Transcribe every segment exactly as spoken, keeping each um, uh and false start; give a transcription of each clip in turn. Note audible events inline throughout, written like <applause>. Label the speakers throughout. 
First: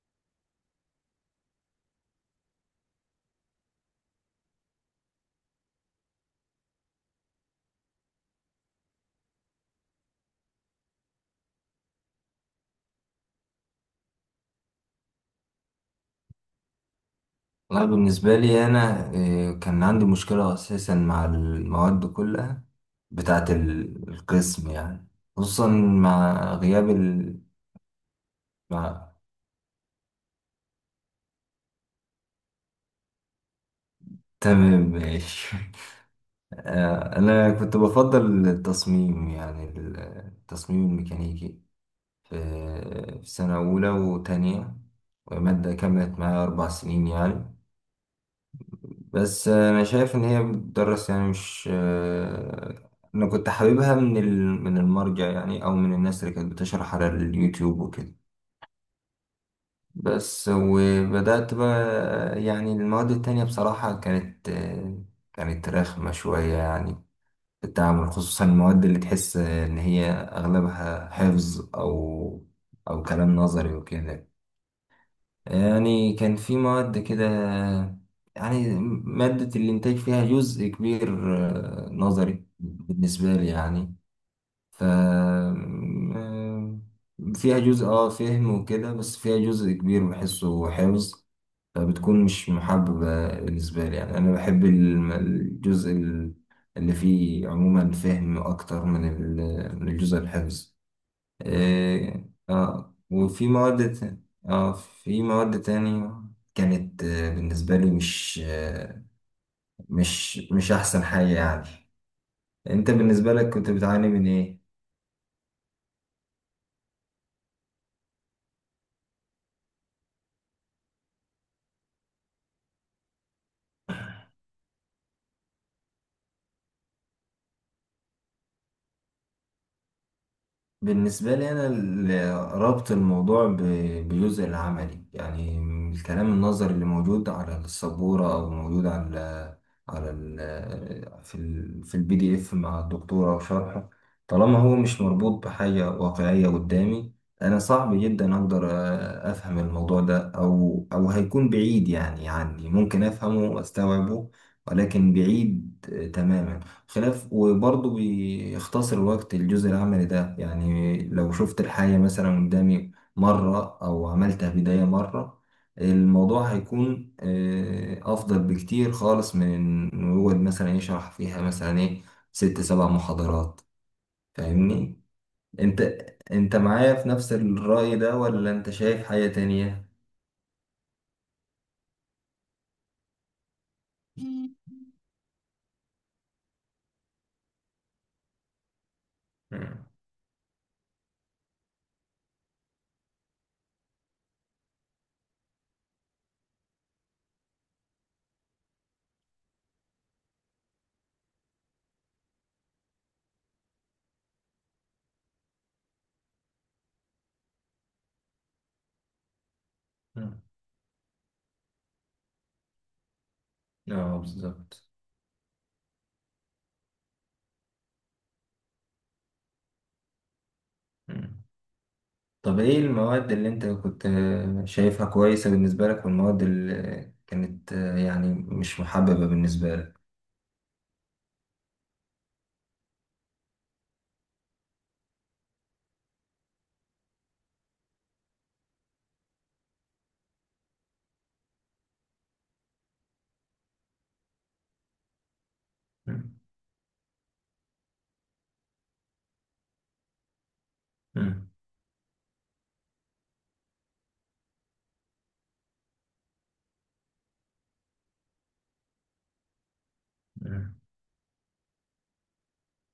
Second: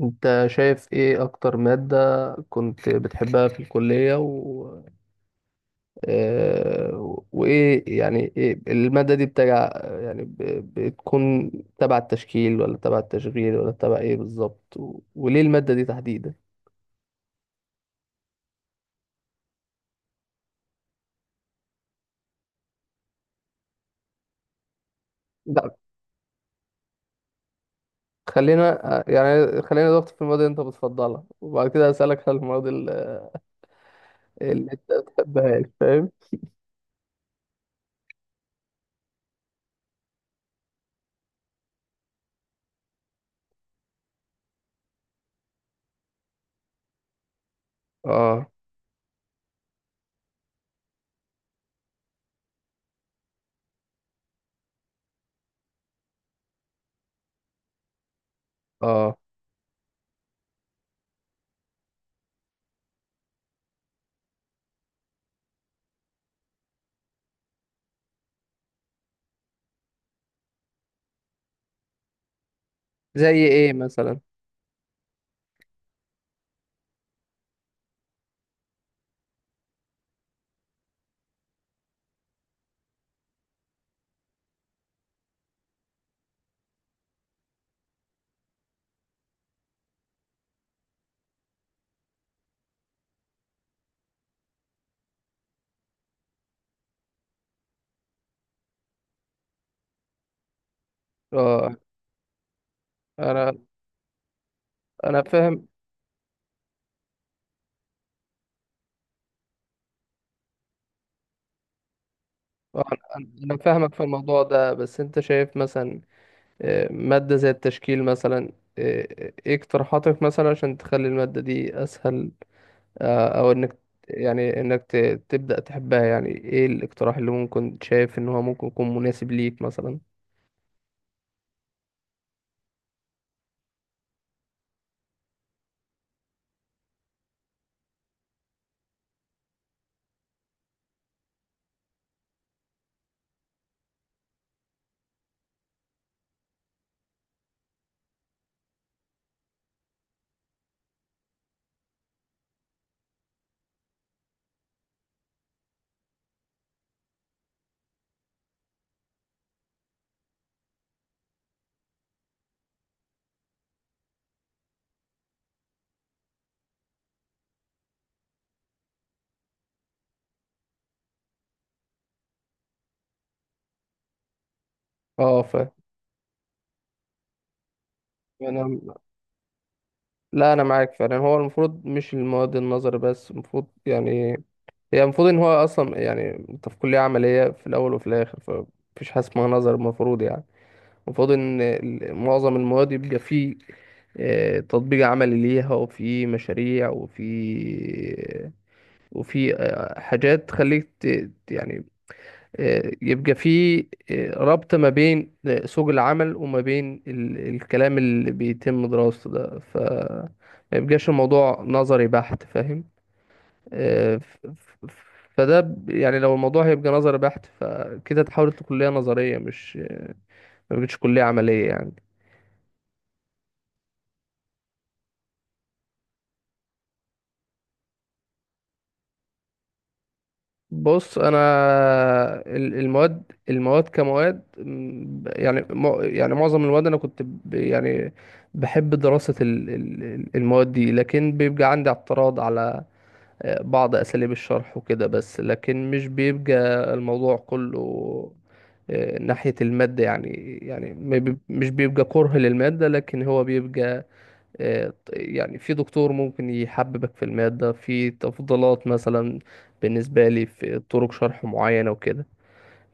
Speaker 1: انت شايف ايه اكتر مادة كنت بتحبها في الكلية و... آه، وايه يعني إيه المادة دي بتجع، يعني ب... بتكون تبع التشكيل، ولا تبع التشغيل، ولا تبع ايه بالظبط، و... وليه المادة دي تحديدا؟
Speaker 2: والله بالنسبة لي أنا إيه، كان عندي مشكلة أساسا مع المواد كلها بتاعة ال- القسم يعني. خصوصا
Speaker 1: لا
Speaker 2: مع غياب ال...
Speaker 1: خلينا آه،
Speaker 2: مع...
Speaker 1: يعني خلينا نضغط في المواد اللي انت بتفضلها، وبعد كده هسألك على المواد ال- اللي
Speaker 2: تمام
Speaker 1: انت
Speaker 2: ماشي
Speaker 1: بتحبهاش، فاهم؟
Speaker 2: <laughs> آه، أنا كنت بفضل التصميم يعني ال- التصميم الميكانيكي في في سنة أولى وتانية. ومادة كملت معايا أربع سنين يعني.
Speaker 1: اه،
Speaker 2: بس انا شايف ان هي بتدرس يعني مش آه، انا كنت حاببها من ال- من المرجع يعني او من الناس اللي كانت بتشرح على اليوتيوب وكده.
Speaker 1: اه.
Speaker 2: بس وبدأت بقى يعني المواد التانية بصراحة كانت آه، كانت رخمة شوية يعني في التعامل، خصوصا المواد اللي تحس ان هي اغلبها حفظ او او كلام
Speaker 1: زي ايه
Speaker 2: نظري
Speaker 1: مثلا؟
Speaker 2: وكده. يعني كان في مواد كده يعني. مادة الإنتاج فيها جزء كبير آه، نظري بالنسبة لي يعني. ف آه، فيها جزء اه فهم وكده، بس فيها جزء كبير بحسه حفظ. فبتكون مش محببة بالنسبة لي، يعني أنا بحب الم- الجزء ال- اللي فيه عموما فهم أكتر من ال- من الجزء الحفظ.
Speaker 1: اه،
Speaker 2: إيه، اه وفي
Speaker 1: انا
Speaker 2: مواد ت- اه
Speaker 1: انا
Speaker 2: في مواد
Speaker 1: فاهم.
Speaker 2: تانية كانت آه، بالنسبة لي مش آه، مش مش أحسن حاجة يعني.
Speaker 1: آه،
Speaker 2: أنت
Speaker 1: أنا
Speaker 2: بالنسبة لك
Speaker 1: أنا
Speaker 2: كنت
Speaker 1: فاهمك في
Speaker 2: بتعاني من
Speaker 1: الموضوع
Speaker 2: إيه؟
Speaker 1: ده، بس أنت شايف مثلا آه، مادة زي التشكيل مثلا، آه، آه، إيه اقتراحاتك مثلا عشان تخلي المادة دي أسهل؟ آه، أو إنك، يعني إنك ت- تبدأ تحبها؟ يعني إيه الاقتراح اللي ممكن شايف إن هو ممكن يكون مناسب ليك مثلا؟
Speaker 2: بالنسبة لي أنا ال- ربط الموضوع ب- بجزء العملي يعني. الكلام النظري اللي موجود على السبورة أو موجود على على ال في ال في البي دي إف مع الدكتورة وشرحه، طالما هو مش مربوط بحاجة واقعية قدامي، أنا صعب جدا أقدر أ- أفهم الموضوع ده، أو أو هيكون بعيد يعني عني، ممكن أفهمه وأستوعبه ولكن بعيد تماما. خلاف وبرضه بيختصر الوقت الجزء العملي ده، يعني لو شفت الحاجة مثلا قدامي مرة أو عملتها بداية مرة، الموضوع هيكون آه، أفضل بكتير خالص من إنه يقعد مثلا يشرح فيها مثلا إيه ست سبع محاضرات. فاهمني؟
Speaker 1: أه، فاهم.
Speaker 2: أنت أنت معايا في نفس الرأي ده ولا أنت
Speaker 1: أنا،
Speaker 2: شايف حاجة تانية؟
Speaker 1: لا أنا معاك فعلا. هو المفروض مش المواد النظر بس، المفروض يعني هي المفروض إن هو أصلا يعني أنت في كلية عملية في الأول وفي الآخر، فمفيش حاجة اسمها نظر
Speaker 2: مم.
Speaker 1: المفروض يعني. وفاضل ان ال- معظم المواد يبقى فيه آه، تطبيق عملي ليها، وفي مشاريع، وفي وفي آه، حاجات تخليك ت- ت- يعني، آه، يبقى في آه، ربط ما بين آه، سوق العمل وما بين ال- الكلام اللي بيتم دراسته ده، ف
Speaker 2: مم.
Speaker 1: ما يبقاش الموضوع نظري بحت، فاهم؟ آه،
Speaker 2: اه،
Speaker 1: ف-
Speaker 2: بالظبط.
Speaker 1: ف- فده ب- يعني لو الموضوع هيبقى نظري بحت، فكده تحول لكلية نظرية، مش ما بقتش كلية
Speaker 2: مم.
Speaker 1: عملية يعني.
Speaker 2: طب ايه المواد اللي انت كنت آه، شايفها كويسة بالنسبة لك، والمواد اللي كانت آه، يعني مش محببة بالنسبة لك؟
Speaker 1: بص انا ال- المواد المواد كمواد م، ب- يعني مع- يعني معظم المواد انا كنت ب- يعني بحب دراسة ال- ال- ال- المواد دي، لكن بيبقى عندي اعتراض على آه، بعض اساليب الشرح وكده بس، لكن مش
Speaker 2: مم.
Speaker 1: بيبقى الموضوع كله آه، ناحية المادة يعني، يعني ما بيب-
Speaker 2: مم.
Speaker 1: مش بيبقى كره للمادة، لكن هو بيبقى آه، يعني في دكتور ممكن يحببك في المادة، في تفضيلات مثلا، بالنسبة لي
Speaker 2: مم.
Speaker 1: في طرق شرح معينة وكده.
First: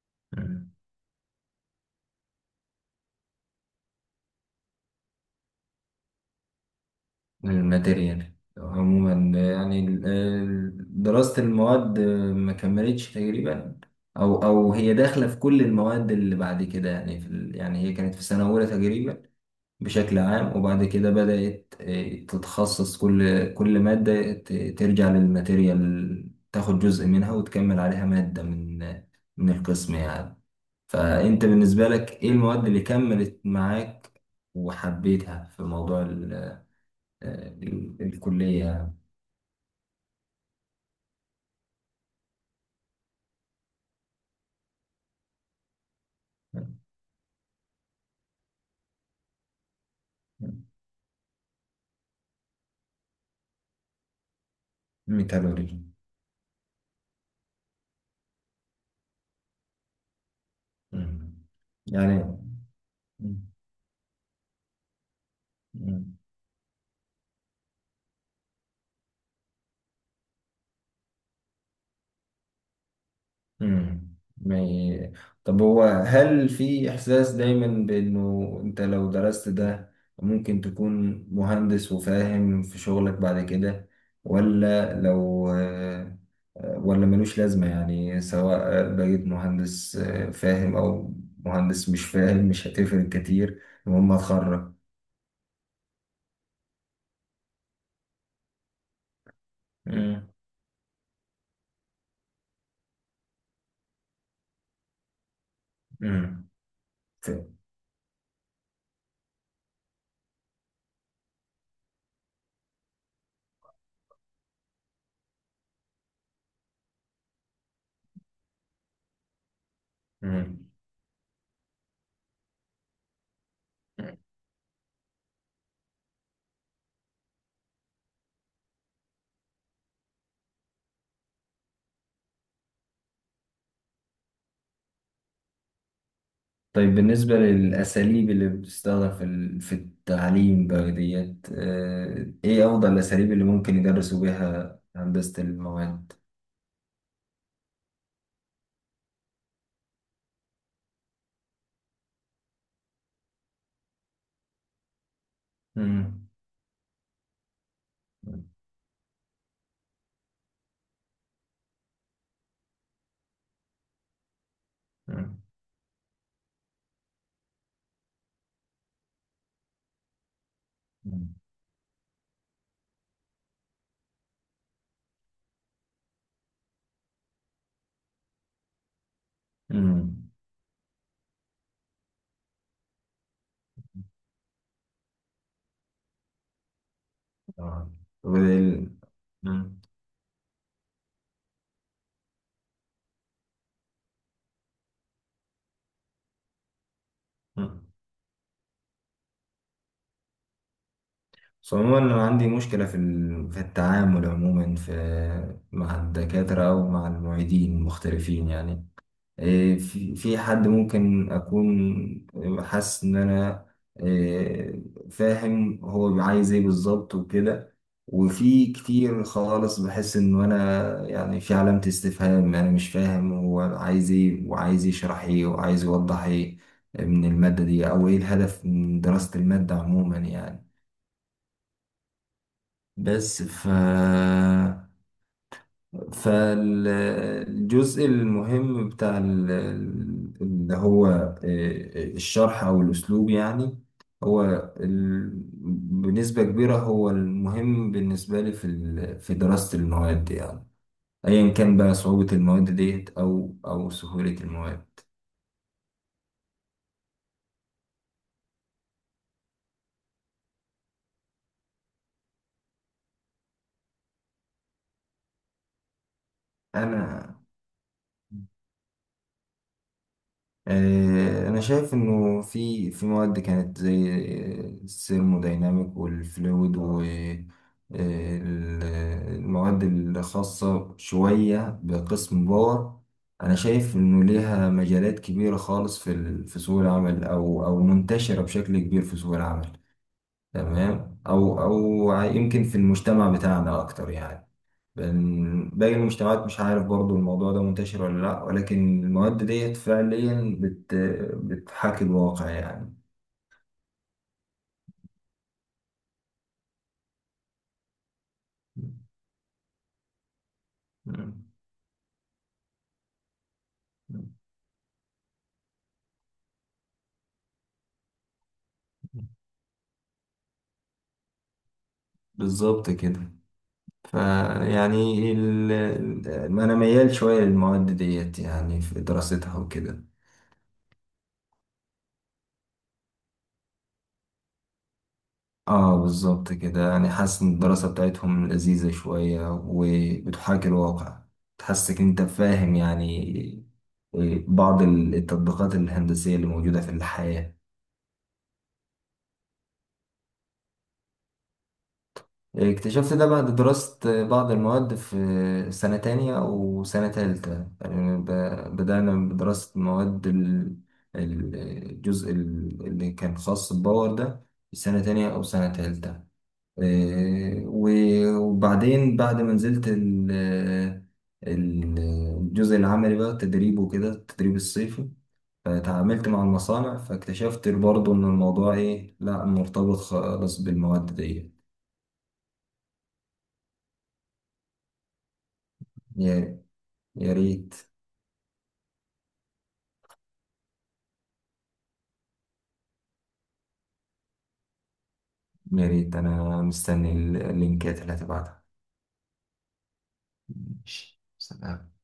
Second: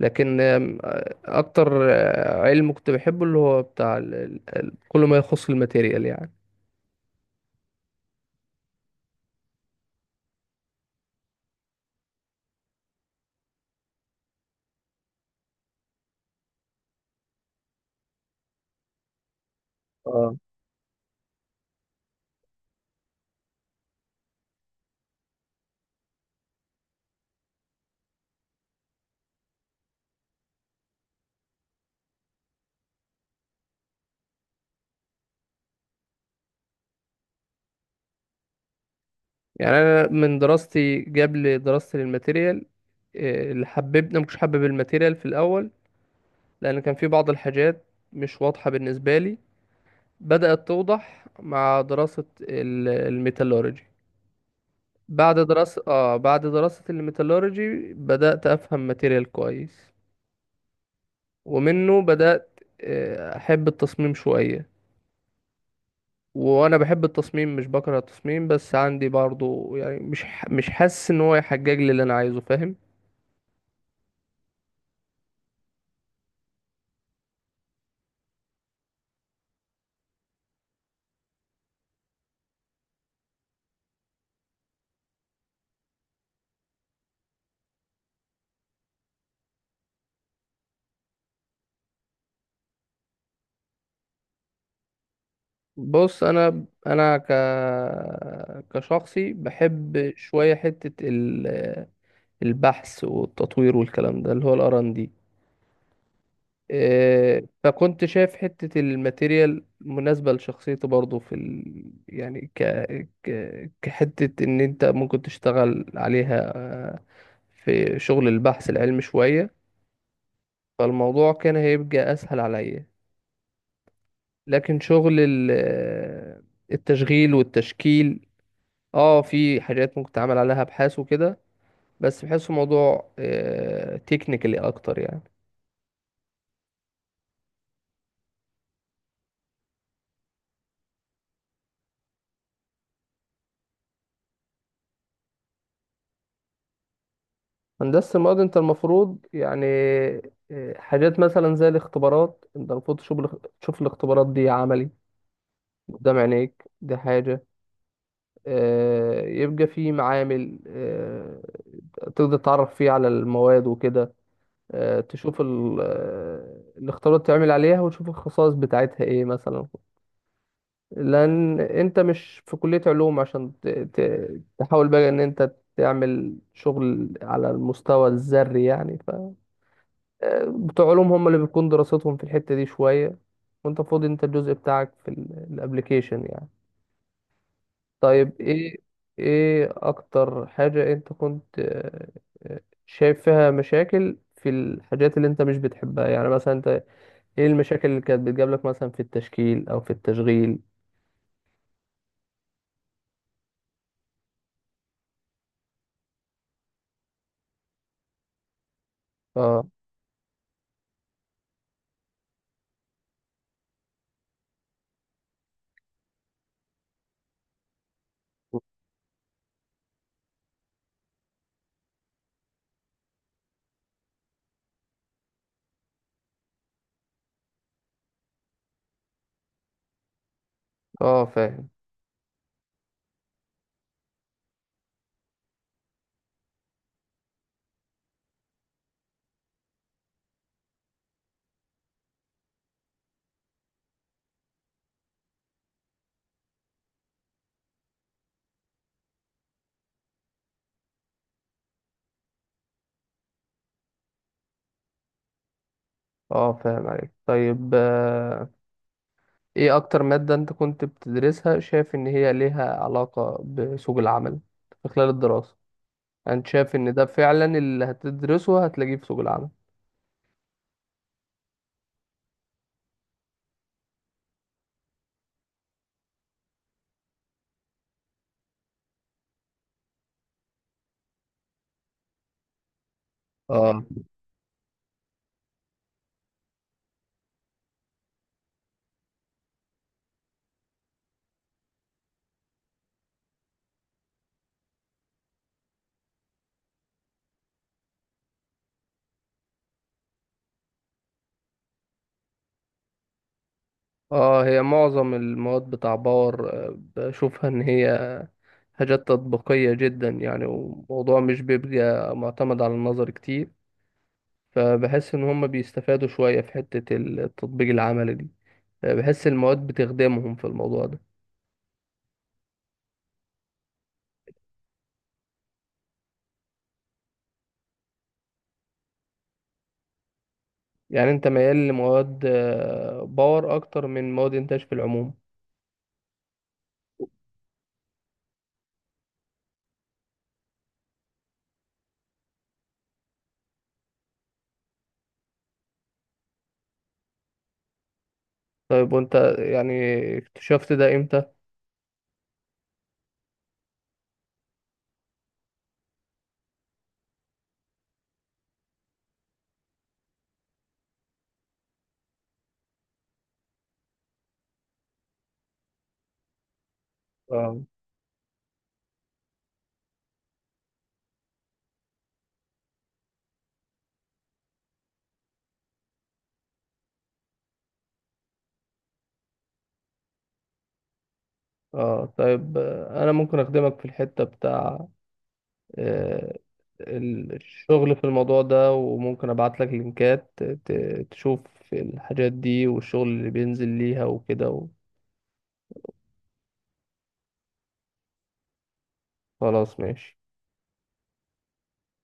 Speaker 1: لكن
Speaker 2: مم.
Speaker 1: آم، آه، أكتر آه، علم كنت بحبه اللي هو بتاع ال- ال- ال- كل ما يخص الماتيريال يعني.
Speaker 2: الماتيريال عموما آه، يعني ال- ال- دراسة المواد آه، ما كملتش تقريبا، او او هي داخلة في كل المواد اللي بعد كده. يعني في ال- يعني هي كانت في سنة أولى تقريبا بشكل
Speaker 1: اه،
Speaker 2: عام، وبعد كده بدأت آه، تتخصص. كل كل مادة ت- ترجع للماتيريال، تاخد جزء منها وتكمل عليها مادة من من القسم يعني. فأنت بالنسبة لك إيه المواد اللي كملت معاك وحبيتها في موضوع ال- آه، ال- الكلية؟
Speaker 1: يعني أنا من دراستي قبل دراستي للماتيريال، آه، اللي حببنا مش حابب الماتيريال في الأول لأن كان في بعض الحاجات مش واضحة بالنسبة لي، بدأت توضح مع دراسة ال- الميتالورجي. بعد
Speaker 2: ميتالورجي.
Speaker 1: دراسة اه بعد دراسة الميتالورجي بدأت أفهم ماتيريال كويس،
Speaker 2: مم.
Speaker 1: ومنه
Speaker 2: يعني.
Speaker 1: بدأت آه، أحب التصميم شوية.
Speaker 2: مم.
Speaker 1: وأنا بحب التصميم، مش بكره التصميم، بس عندي برضو يعني مش ح- مش حاسس إن هو يحجج لي اللي أنا عايزه، فاهم؟
Speaker 2: امم ما ي- طب هو، هل في إحساس دايما بإنه أنت لو درست ده ممكن تكون مهندس وفاهم في شغلك بعد كده، ولا لو آه، ولا ملوش لازمة يعني، سواء بقيت مهندس آه، فاهم أو مهندس مش فاهم، مش هتفرق كتير، المهم هتخرج؟
Speaker 1: بص أنا أنا ك كشخصي بحب
Speaker 2: امم
Speaker 1: شوية حتة ال- البحث والتطوير والكلام ده اللي هو ال آر أند دي. آه، فكنت شايف حتة الماتيريال مناسبة لشخصيته برضه في ال... يعني ك... ك... كحتة إن أنت ممكن تشتغل عليها، آه، في شغل البحث العلمي شوية،
Speaker 2: امم
Speaker 1: فالموضوع كان هيبقى أسهل عليا. لكن شغل ال... آه، التشغيل والتشكيل، اه في حاجات ممكن تعمل عليها أبحاث وكده، بس بحسه موضوع تكنيكالي أكتر يعني.
Speaker 2: طيب بالنسبة للأساليب اللي بتستخدم في ال- في التعليم بقى ديت، آه، إيه أفضل الأساليب اللي ممكن يدرسوا بيها هندسة المواد؟
Speaker 1: هندسة المواد انت المفروض يعني إيه، حاجات مثلا زي الاختبارات، انت المفروض تشوف الاخ- تشوف الاختبارات دي عملي قدام
Speaker 2: مم.
Speaker 1: عينيك، دي حاجة. آه، يبقى في معامل آه، تقدر تتعرف فيه على المواد وكده، آه،
Speaker 2: مم.
Speaker 1: تشوف ال- آه، الاختبارات تعمل عليها وتشوف الخصائص بتاعتها ايه مثلا.
Speaker 2: مم.
Speaker 1: لان انت مش في كلية علوم عشان ت- ت- تحاول بقى ان انت تعمل شغل على المستوى الذري يعني.
Speaker 2: مم.
Speaker 1: آه، بتوع علوم هم اللي بتكون دراستهم في الحتة دي شوية، وانت فاضي، انت الجزء بتاعك في الابليكيشن يعني.
Speaker 2: آه.
Speaker 1: طيب، ايه
Speaker 2: وال-
Speaker 1: ايه
Speaker 2: مم.
Speaker 1: اكتر حاجة انت كنت آه، آه، شايف فيها مشاكل في الحاجات اللي انت مش بتحبها يعني؟ مثلا انت ايه المشاكل
Speaker 2: مم.
Speaker 1: اللي كانت بتجاب لك مثلا في التشكيل او في التشغيل؟
Speaker 2: بس عموما أنا عندي مشكلة في ال- في التعامل عموما في مع الدكاترة أو مع المعيدين المختلفين يعني.
Speaker 1: اه،
Speaker 2: إيه، في في حد ممكن أكون حاسس إن أنا إيه، فاهم هو عايز إيه بالظبط وكده، وفي كتير خالص بحس إنه أنا يعني في علامة استفهام، أنا مش فاهم هو عايز إيه وعايز يشرح إيه وعايز يوضح إيه من المادة دي، أو إيه الهدف من دراسة المادة عموما يعني.
Speaker 1: اه، فاهم.
Speaker 2: بس ف فالجزء المهم بتاع ال- ال- اللي هو آه، آه، الشرح أو الأسلوب يعني، هو ال- بنسبة كبيرة هو المهم بالنسبة لي في ال- في دراسة المواد يعني، أيا كان بقى صعوبة المواد ديت أو أو سهولة المواد.
Speaker 1: اه، فاهم عليك. طيب آه، ايه اكتر مادة انت كنت بتدرسها شايف ان هي ليها علاقة بسوق العمل في خلال الدراسة؟ انت شايف ان ده
Speaker 2: أنا
Speaker 1: فعلا اللي هتدرسه هتلاقيه في سوق العمل؟
Speaker 2: آه، أنا شايف إنه في في مواد كانت زي الثيرمودايناميك والفلويد و آه، ال- المواد الخاصة شوية بقسم باور، أنا
Speaker 1: اه.
Speaker 2: شايف إنه ليها مجالات كبيرة خالص في ال- في سوق العمل أو أو منتشرة بشكل كبير في سوق العمل. تمام. او او يمكن في المجتمع بتاعنا اكتر يعني، بن- باقي المجتمعات مش عارف برضو الموضوع ده منتشر ولا لا، ولكن المواد ديت فعليا بت بتحاكي الواقع يعني.
Speaker 1: اه، هي معظم المواد بتاع باور آه، بشوفها ان هي حاجات تطبيقية جدا يعني، وموضوع مش
Speaker 2: مم.
Speaker 1: بيبقى معتمد على النظر كتير، فبحس ان هم بيستفادوا شوية في حتة التطبيق العملي دي. آه، بحس المواد بتخدمهم في الموضوع ده.
Speaker 2: بالظبط كده. فيعني ال... ال- انا ميال شوية للمواد ديت يعني في دراستها وكده.
Speaker 1: يعني انت ميال لمواد آه، باور اكتر من مواد انتاج في العموم؟
Speaker 2: اه، بالظبط كده، يعني حاسس ان الدراسة بتاعتهم لذيذة شوية وبتحاكي الواقع، تحسك انت فاهم يعني بعض التطبيقات الهندسية اللي موجودة في الحياة.
Speaker 1: طيب، وانت يعني اكتشفت ده امتى؟
Speaker 2: اكتشفت ده بعد دراسة بعض المواد في سنة تانية وسنة تالتة، يعني ب- بدأنا بدراسة مواد ال- ال- الجزء ال- اللي كان خاص بالباور ده في سنة تانية أو سنة تالتة، آه، و- وبعدين بعد ما نزلت ال- ال- الجزء العملي بقى التدريب وكده، التدريب الصيفي، فتعاملت مع المصانع فاكتشفت برضه إن الموضوع إيه، لأ، مرتبط خالص بالمواد دي.
Speaker 1: اه، طيب آه، انا ممكن اخدمك في الحتة بتاع آه،
Speaker 2: يا يا
Speaker 1: ال-
Speaker 2: ريت.
Speaker 1: الشغل في الموضوع ده، وممكن ابعت لك لينكات ت- تشوف الحاجات دي والشغل اللي بينزل ليها وكده.
Speaker 2: يا ريت أنا مستني اللينكات اللي هتبعتها.
Speaker 1: خلاص ماشي.
Speaker 2: ماشي، سلام.